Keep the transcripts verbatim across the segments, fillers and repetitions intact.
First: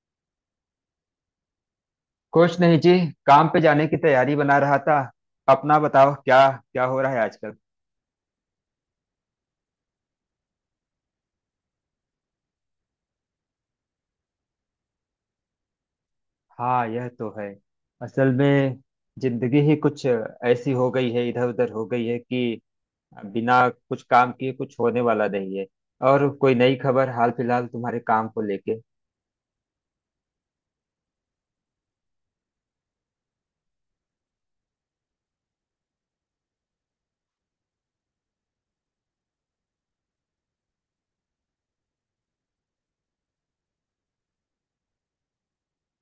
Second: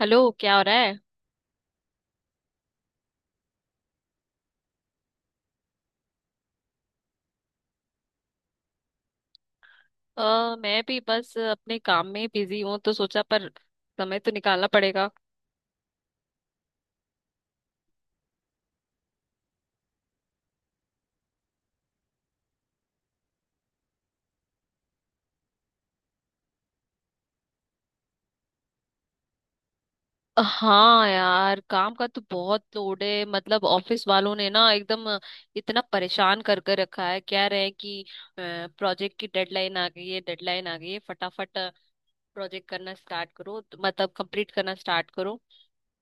Hello, क्या हो रहा है? कुछ नहीं जी। काम पे जाने की तैयारी बना रहा था। अपना बताओ। क्या क्या हो रहा है आजकल? अ, मैं भी बस अपने काम में बिजी हूँ, तो सोचा पर समय तो निकालना पड़ेगा। हाँ यह तो है। असल में जिंदगी ही कुछ ऐसी हो गई है, इधर उधर हो गई है कि बिना कुछ काम किए कुछ होने वाला नहीं है। और कोई नई खबर हाल फिलहाल तुम्हारे काम को लेके? हाँ यार, काम का तो बहुत लोड है, मतलब ऑफिस वालों ने ना एकदम इतना परेशान कर कर रखा है। कह रहे हैं कि प्रोजेक्ट की डेडलाइन आ गई है, डेडलाइन आ गई है, फटाफट प्रोजेक्ट करना स्टार्ट करो, तो मतलब कंप्लीट करना स्टार्ट करो।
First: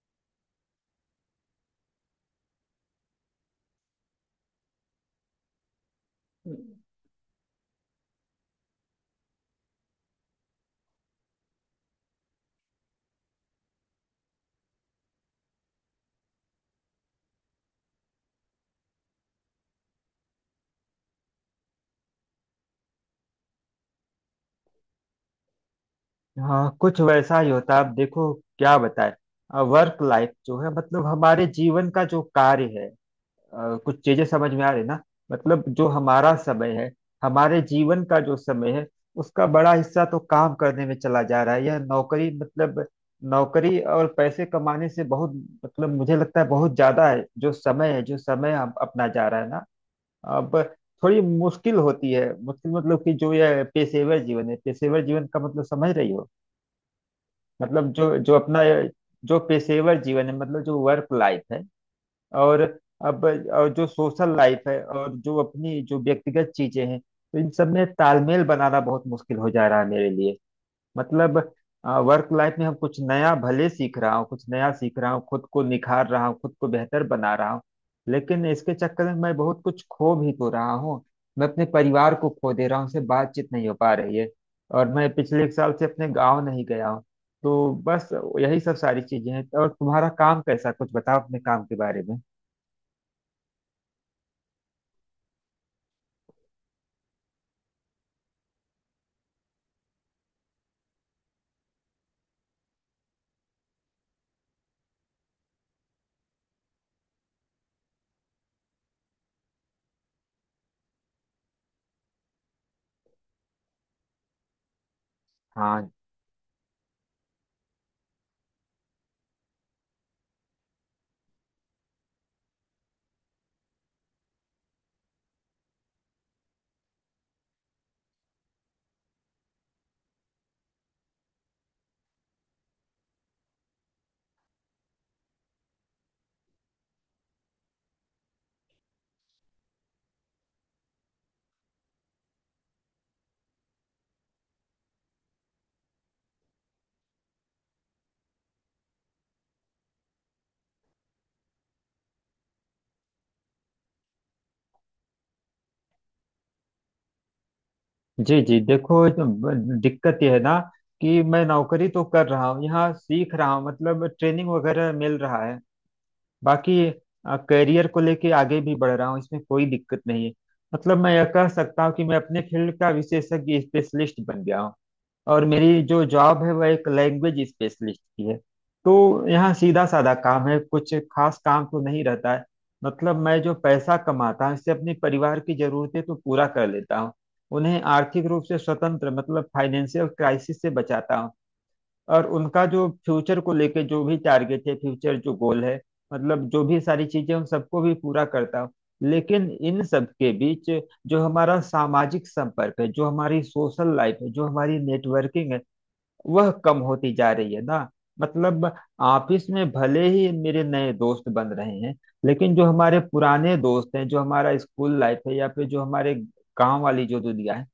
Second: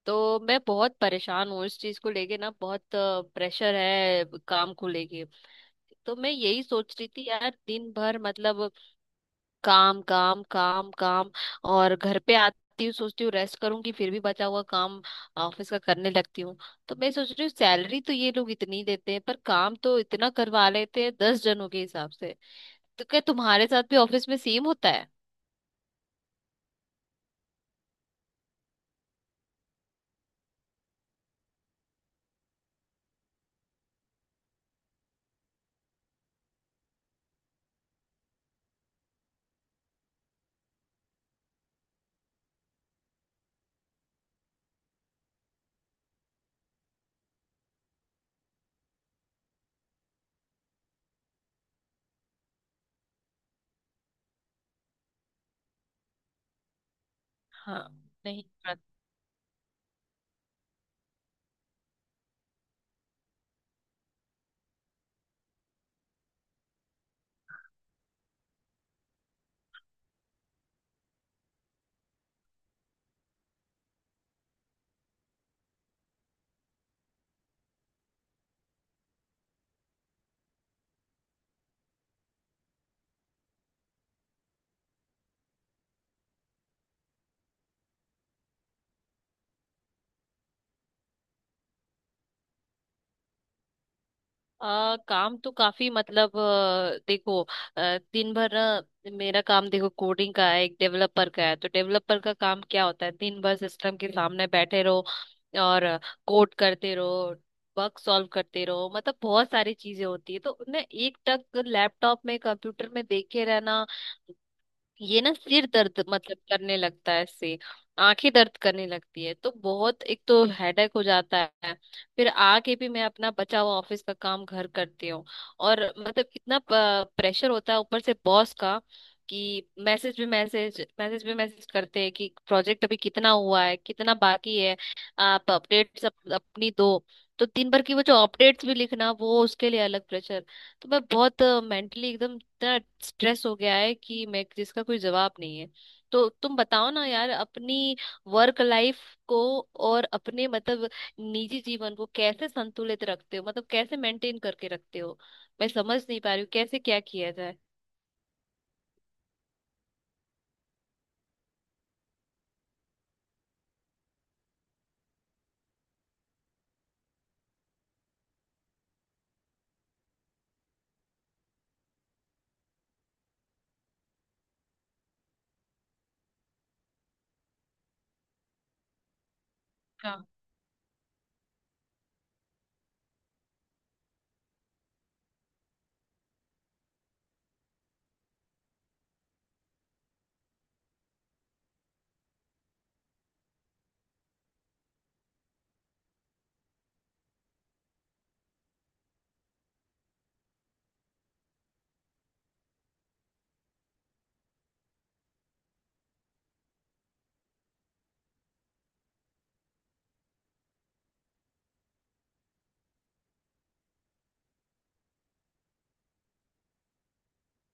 तो मैं बहुत परेशान हूँ इस चीज को लेके ना, बहुत प्रेशर है काम को लेके। तो मैं यही सोच रही थी यार, दिन भर मतलब काम काम काम काम, और घर पे आती हूँ सोचती हूँ रेस्ट करूंगी, फिर भी बचा हुआ काम ऑफिस का करने लगती हूँ। तो मैं सोच रही हूँ, सैलरी तो ये लोग इतनी देते हैं, पर काम तो इतना करवा लेते हैं दस जनों के हिसाब से। तो क्या तुम्हारे साथ भी ऑफिस में सेम होता है? हाँ, कुछ वैसा ही होता है। अब देखो क्या बताए। वर्क लाइफ जो है मतलब हमारे जीवन का जो कार्य है, अ, कुछ चीजें समझ में आ रही ना। मतलब जो हमारा समय है, हमारे जीवन का जो समय है, उसका बड़ा हिस्सा तो काम करने में चला जा रहा है। यह नौकरी मतलब नौकरी और पैसे कमाने से बहुत मतलब मुझे लगता है बहुत ज्यादा है, जो समय है, जो समय हम अपना जा रहा है ना। अब थोड़ी मुश्किल होती है। मुश्किल मतलब कि जो यह पेशेवर जीवन है, पेशेवर जीवन का मतलब समझ रही हो? हाँ। मतलब जो जो नहीं। अपना, जो पेशेवर जीवन है मतलब जो वर्क लाइफ है, और अब और जो सोशल लाइफ है और जो अपनी जो व्यक्तिगत चीजें हैं, तो इन सब में तालमेल बनाना बहुत मुश्किल हो जा रहा है मेरे लिए। मतलब वर्क लाइफ में हम कुछ नया भले सीख रहा हूँ, कुछ नया सीख रहा हूँ, खुद को निखार रहा हूँ, खुद को बेहतर बना रहा हूँ, लेकिन इसके चक्कर में मैं बहुत कुछ खो भी तो रहा हूँ। मैं अपने परिवार को खो दे रहा हूँ, उनसे बातचीत नहीं हो पा रही है। और मैं पिछले एक साल से अपने गाँव नहीं गया हूँ। तो बस यही सब सारी चीजें हैं। और तुम्हारा काम कैसा? कुछ बताओ अपने काम के बारे में। आ, काम तो काफी मतलब अ, देखो। अ, दिन भर ना, मेरा काम देखो कोडिंग का है, एक डेवलपर का है। तो डेवलपर का काम क्या होता है? दिन भर सिस्टम के सामने बैठे रहो और कोड करते रहो, बग सॉल्व करते रहो, मतलब बहुत सारी चीजें होती है। तो ना एक टक लैपटॉप में कंप्यूटर में देखे रहना, ये ना सिर हाँ। दर्द मतलब करने लगता है इससे, आंखें दर्द करने लगती है। तो बहुत एक तो हेडेक हो जाता है। फिर आके भी मैं अपना बचा हुआ ऑफिस का काम घर करती हूँ, और मतलब इतना प्रेशर होता है ऊपर से बॉस का, कि मैसेज भी मैसेज मैसेज भी मैसेज करते हैं कि प्रोजेक्ट अभी कितना हुआ है, कितना बाकी है, आप अपडेट्स अप, अपनी दो। तो दिन भर की वो जो अपडेट्स भी लिखना, वो उसके लिए अलग प्रेशर। तो मैं बहुत मेंटली एकदम इतना स्ट्रेस हो गया है कि मैं, जिसका कोई जवाब नहीं है। तो तुम बताओ ना यार, अपनी वर्क लाइफ को और अपने मतलब निजी जीवन को कैसे संतुलित रखते हो, मतलब कैसे मेंटेन करके रखते हो? मैं समझ नहीं पा रही हूँ कैसे क्या किया जाए। जी जी, देखो ये तो ब- दिक्कत यह है ना कि मैं नौकरी तो कर रहा हूँ, यहाँ सीख रहा हूँ, मतलब ट्रेनिंग वगैरह मिल रहा है। बाकी करियर को लेके आगे भी बढ़ रहा हूँ, इसमें कोई दिक्कत नहीं है। मतलब मैं यह कह सकता हूँ कि मैं अपने फील्ड का विशेषज्ञ, स्पेशलिस्ट बन गया हूँ। और मेरी जो जॉब है वह एक लैंग्वेज स्पेशलिस्ट की है। तो यहाँ सीधा साधा काम है, कुछ खास काम तो नहीं रहता है। मतलब मैं जो पैसा कमाता हूँ इससे अपने परिवार की जरूरतें तो पूरा कर लेता हूँ, उन्हें आर्थिक रूप से स्वतंत्र मतलब फाइनेंशियल क्राइसिस से बचाता हूँ। और उनका जो फ्यूचर को लेके जो भी टारगेट है, फ्यूचर जो गोल है, मतलब जो भी सारी चीजें, उन सबको भी पूरा करता हूँ। लेकिन इन सब के बीच जो हमारा सामाजिक संपर्क है, जो हमारी सोशल लाइफ है, जो हमारी नेटवर्किंग है, वह कम होती जा रही है ना। मतलब ऑफिस में भले ही मेरे नए दोस्त बन रहे हैं, लेकिन जो हमारे पुराने दोस्त हैं, जो हमारा स्कूल लाइफ है या फिर जो हमारे गांव वाली जो दुनिया है,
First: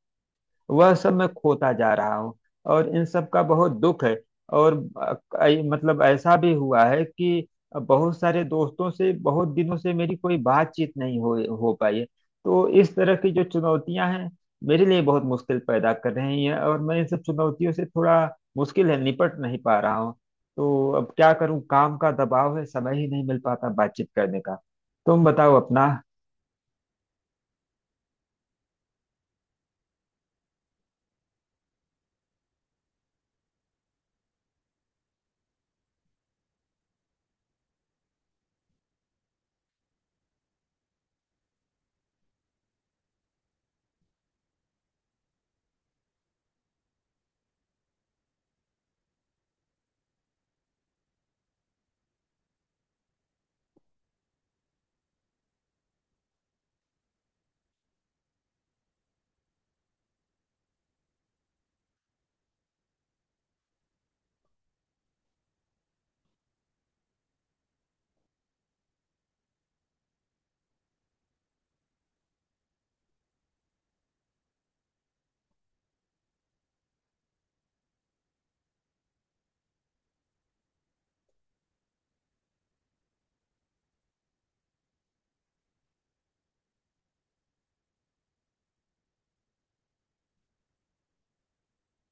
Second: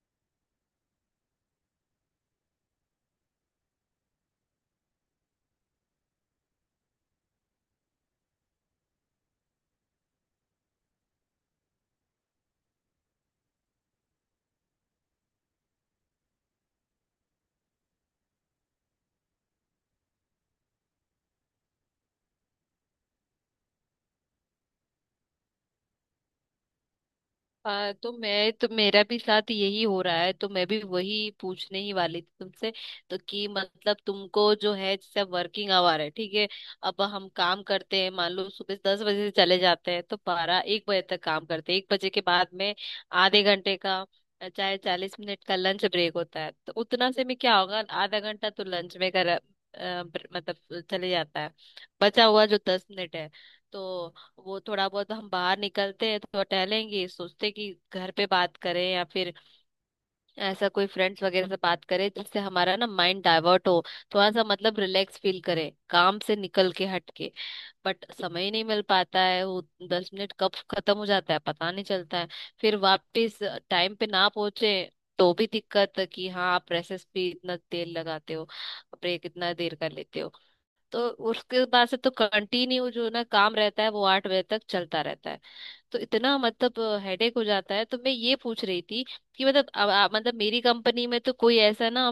वह सब मैं खोता जा रहा हूँ। और इन सब का बहुत दुख है। और अ, ऐ- मतलब ऐसा भी हुआ है कि बहुत सारे दोस्तों से बहुत दिनों से मेरी कोई बातचीत नहीं हो हो पाई है। तो इस तरह की जो चुनौतियां हैं, मेरे लिए बहुत मुश्किल पैदा कर रही हैं, और मैं इन सब चुनौतियों से थोड़ा, मुश्किल है, निपट नहीं पा रहा हूँ। तो अब क्या करूं, काम का दबाव है, समय ही नहीं मिल पाता बातचीत करने का। तुम बताओ अपना। हाँ तो मैं, तो मेरा भी साथ यही हो रहा है, तो मैं भी वही पूछने ही वाली थी तुमसे। तो कि मतलब तुमको जो है, जैसे वर्किंग आवर है ठीक है, अब हम काम करते हैं मान लो सुबह दस बजे से चले जाते हैं, तो बारह एक बजे तक काम करते हैं। एक बजे के बाद में आधे घंटे का, चाहे चालीस मिनट का लंच ब्रेक होता है। तो उतना से में क्या होगा, आधा घंटा तो लंच में कर अ, ब्र- मतलब चले जाता है। बचा हुआ जो दस मिनट है, तो वो थोड़ा बहुत हम बाहर निकलते हैं तो टहलेंगे, सोचते कि घर पे बात करें या फिर ऐसा कोई फ्रेंड्स वगैरह से बात करें, जिससे हमारा ना माइंड डाइवर्ट हो, थोड़ा सा मतलब रिलैक्स फील करें काम से निकल के हट के। बट समय ही नहीं मिल पाता है। वो दस मिनट कब खत्म हो जाता है पता नहीं चलता है। फिर वापस टाइम पे ना पहुंचे तो भी दिक्कत है कि हाँ आप प्रेसेस पे इतना तेल लगाते हो, ब्रेक इतना देर कर लेते हो। तो उसके बाद से तो कंटिन्यू जो ना काम रहता है, वो आठ बजे तक चलता रहता है। तो इतना मतलब हेडेक हो जाता है। तो मैं ये पूछ रही थी कि मतलब अब आप- मतलब मेरी कंपनी में तो कोई ऐसा ना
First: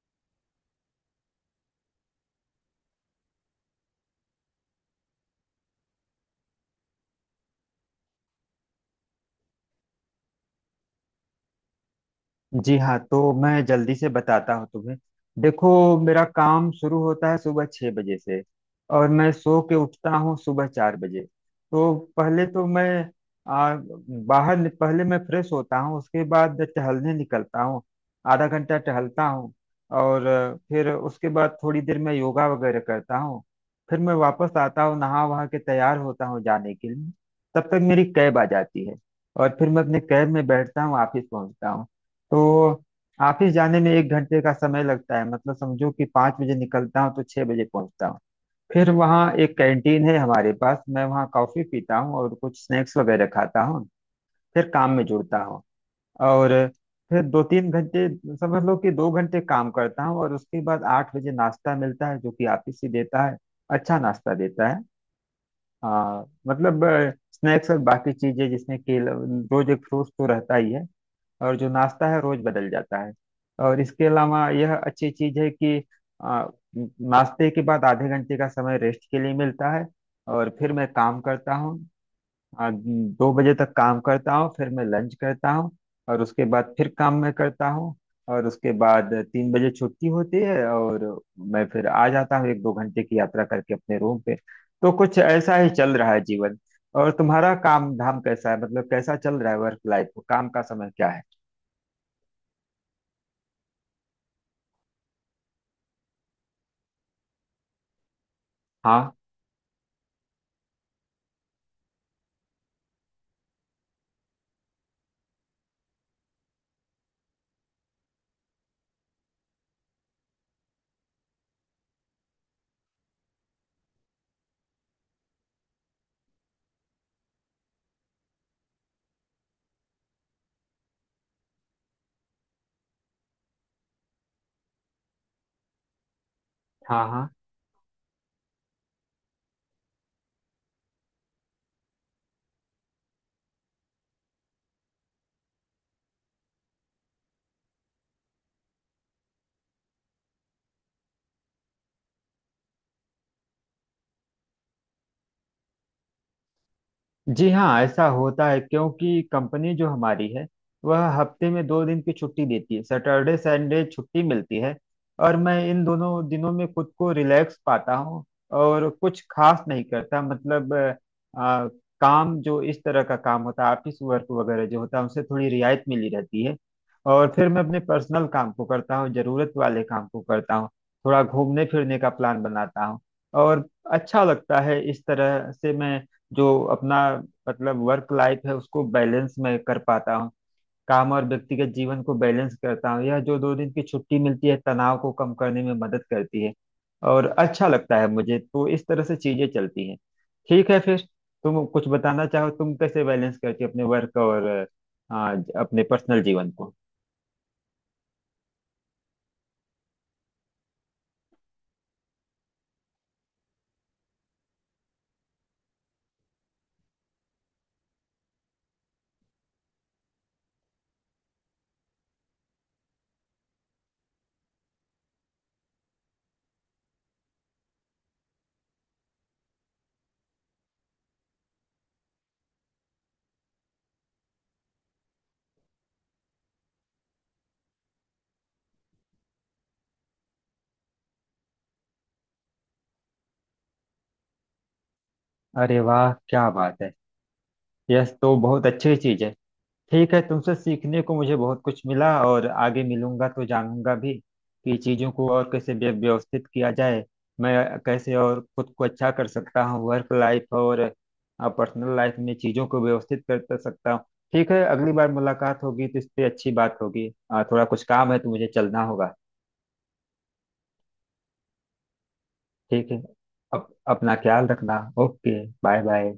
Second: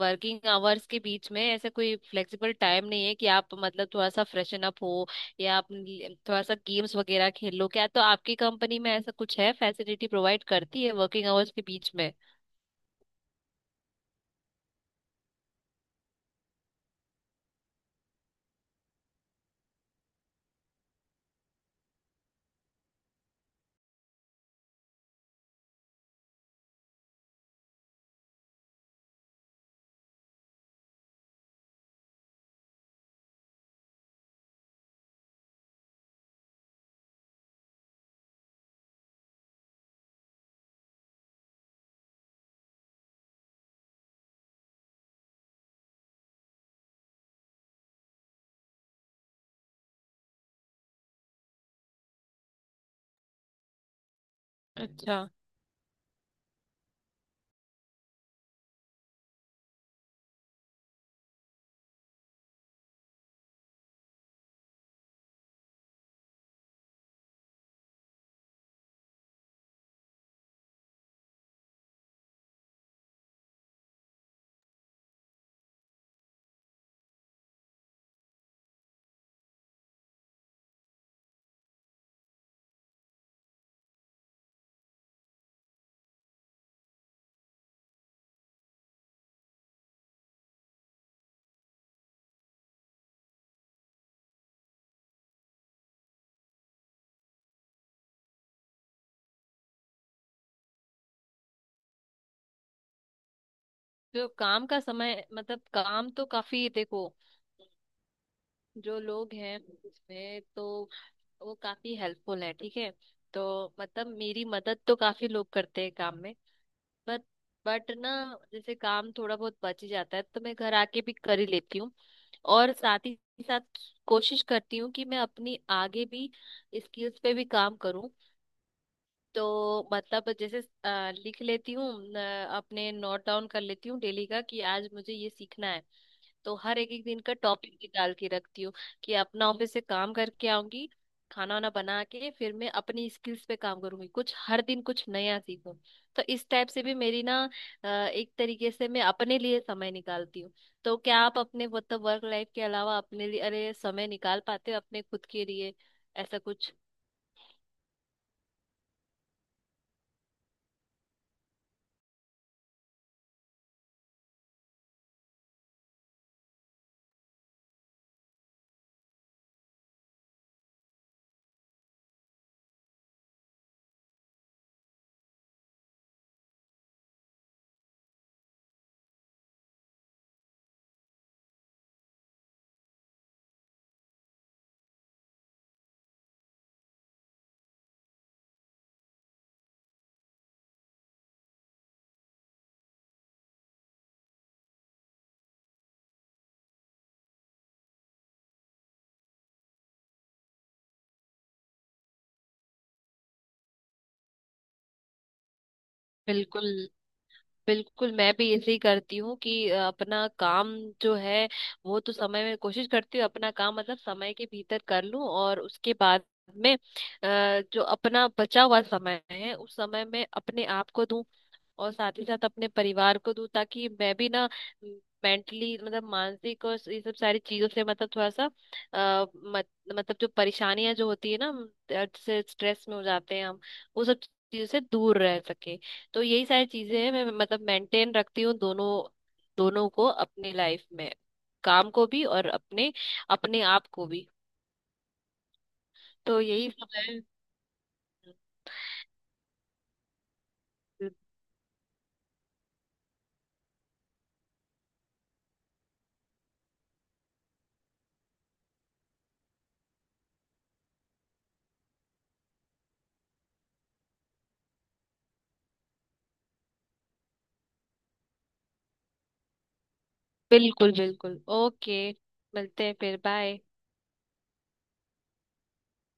वर्किंग आवर्स के बीच में ऐसा कोई फ्लेक्सिबल टाइम नहीं है कि आप मतलब थोड़ा सा फ्रेशन अप हो या आप ल- थोड़ा सा गेम्स वगैरह खेल लो, क्या तो आपकी कंपनी में ऐसा कुछ है, फैसिलिटी प्रोवाइड करती है वर्किंग आवर्स के बीच में? जी हाँ, तो मैं जल्दी से बताता हूँ तुम्हें। देखो, मेरा काम शुरू होता है सुबह छः बजे से। और मैं सो के उठता हूँ सुबह चार बजे। तो पहले तो मैं आ, बाहर नि- पहले मैं फ्रेश होता हूँ, उसके बाद टहलने निकलता हूँ। आधा घंटा टहलता हूँ, और अ, फिर उसके बाद थोड़ी देर मैं योगा वगैरह करता हूँ। फिर मैं वापस आता हूँ, नहा वहा के तैयार होता हूँ जाने के लिए, तब तक मेरी कैब आ जाती है। और फिर मैं अपने कैब में बैठता हूँ, ऑफिस पहुँचता हूँ। तो ऑफिस जाने में एक घंटे का समय लगता है, मतलब समझो कि पाँच बजे निकलता हूँ तो छः बजे पहुंचता हूँ। फिर वहाँ एक कैंटीन है हमारे पास, मैं वहाँ कॉफी पीता हूँ और कुछ स्नैक्स वगैरह खाता हूँ। फिर काम में अच्छा। जुड़ता हूँ। और फिर दो तीन घंटे, समझ लो कि दो घंटे काम करता हूँ, और उसके बाद आठ बजे नाश्ता मिलता है जो कि ऑफिस ही देता है। अच्छा नाश्ता देता है। हाँ मतलब, स्नैक्स और बाकी चीजें जिसमें केला, रोज एक फ्रूट तो रहता ही है, और जो नाश्ता है रोज बदल जाता है। और इसके अलावा यह अच्छी चीज है कि आ, नाश्ते के बाद आधे घंटे का समय रेस्ट के लिए मिलता है। और फिर मैं काम करता हूँ, आ, दो बजे तक काम करता हूँ, फिर मैं लंच करता हूँ, और उसके बाद फिर काम मैं करता हूँ, और उसके बाद तीन बजे छुट्टी होती है और मैं फिर आ जाता हूँ एक दो घंटे की यात्रा करके अपने रूम पे। तो कुछ ऐसा ही चल रहा है जीवन। और तुम्हारा काम धाम कैसा है, मतलब कैसा चल रहा है वर्क लाइफ? काम का समय क्या है? तो काम का समय, मतलब काम तो काफी देखो जो हाँ लोग हैं उसमें, तो वो काफी हेल्पफुल है ठीक है। तो मतलब मेरी मदद तो काफी लोग करते हैं काम में। बट बट ना, जैसे काम थोड़ा बहुत बच ही जाता है, तो मैं घर आके भी कर ही लेती हूँ। और साथ ही साथ कोशिश करती हूँ कि मैं अपनी आगे भी स्किल्स पे भी काम करूँ। तो मतलब जैसे अ, लिख लेती हूँ, अ, अपने नोट डाउन कर लेती हूँ डेली का, कि आज मुझे ये सीखना है। तो हर एक एक हाँ। दिन का हाँ टॉपिक निकाल के रखती हूँ कि अपना ऑफिस से काम करके आऊंगी, खाना वाना बना के फिर मैं अपनी स्किल्स पे काम करूंगी, कुछ हर दिन कुछ नया सीखूं। तो इस टाइप से भी मेरी ना अ, एक तरीके से मैं अपने लिए समय निकालती हूँ। तो क्या आप अपने मतलब वर्क लाइफ के अलावा अपने लिए अरे समय निकाल पाते हो अपने खुद के लिए, ऐसा कुछ? जी हाँ, ऐसा होता है क्योंकि कंपनी जो हमारी है वह हफ्ते में दो दिन की छुट्टी देती है, सैटरडे संडे छुट्टी मिलती है। और मैं इन दोनों दिनों में खुद को रिलैक्स पाता हूँ, और कुछ खास नहीं करता। मतलब अ, आ, काम जो इस तरह का काम होता है, ऑफिस वर्क वगैरह जो होता है, उनसे थोड़ी रियायत मिली रहती है। और फिर मैं अपने पर्सनल काम को करता हूँ, जरूरत वाले काम को करता हूँ, थोड़ा घूमने फिरने का प्लान बनाता हूँ। और अच्छा लगता है। इस तरह से मैं जो अपना मतलब वर्क लाइफ है उसको बैलेंस में कर पाता हूँ। काम और व्यक्तिगत जीवन को बैलेंस करता हूँ, यह जो दो दिन की छुट्टी मिलती है तनाव को कम करने में मदद करती है। और अच्छा लगता है मुझे, तो इस तरह से चीजें चलती हैं। ठीक है फिर, तुम कुछ बताना चाहो, तुम कैसे बैलेंस करती हो अपने वर्क और अ, अपने पर्सनल जीवन बिल्कुल को? बिल्कुल, मैं भी ऐसे ही करती हूँ कि अ, अपना काम जो है, वो तो समय में कोशिश करती हूँ अपना काम मतलब समय के भीतर कर लूँ। और उसके बाद में अ, जो अपना बचा हुआ समय है, उस समय में अपने आप को दूं और साथ ही साथ अपने परिवार को दूं, ताकि मैं भी ना मेंटली मतलब मानसिक और ये सब सारी चीजों से मतलब थोड़ा सा आ, मत, मतलब जो परेशानियां जो होती है ना हम, जैसे स्ट्रेस में हो जाते हैं हम, वो सब चीजों से दूर रह सके। तो यही सारी चीजें हैं, मैं मतलब मेंटेन रखती हूँ दोनों, दोनों को अपनी लाइफ में, काम को भी और अपने अपने आप को भी। अरे वाह तो क्या यही बात सब है। है। यह तो बहुत अच्छी चीज है। ठीक है, तुमसे सीखने को मुझे बहुत कुछ मिला, और आगे मिलूंगा तो जानूंगा भी कि चीजों को और कैसे व्य- व्यवस्थित किया जाए, मैं कैसे और खुद को अच्छा कर सकता हूँ, वर्क लाइफ और पर्सनल लाइफ में चीजों को व्यवस्थित कर कर सकता हूँ। ठीक है, अगली बार मुलाकात होगी तो इस पे अच्छी बात होगी। अ, थोड़ा कुछ काम है तो मुझे चलना होगा। बिल्कुल बिल्कुल ओके। मिलते ठीक हैं है। फिर, बाय। अप, अपना ख्याल रखना। Okay bye bye.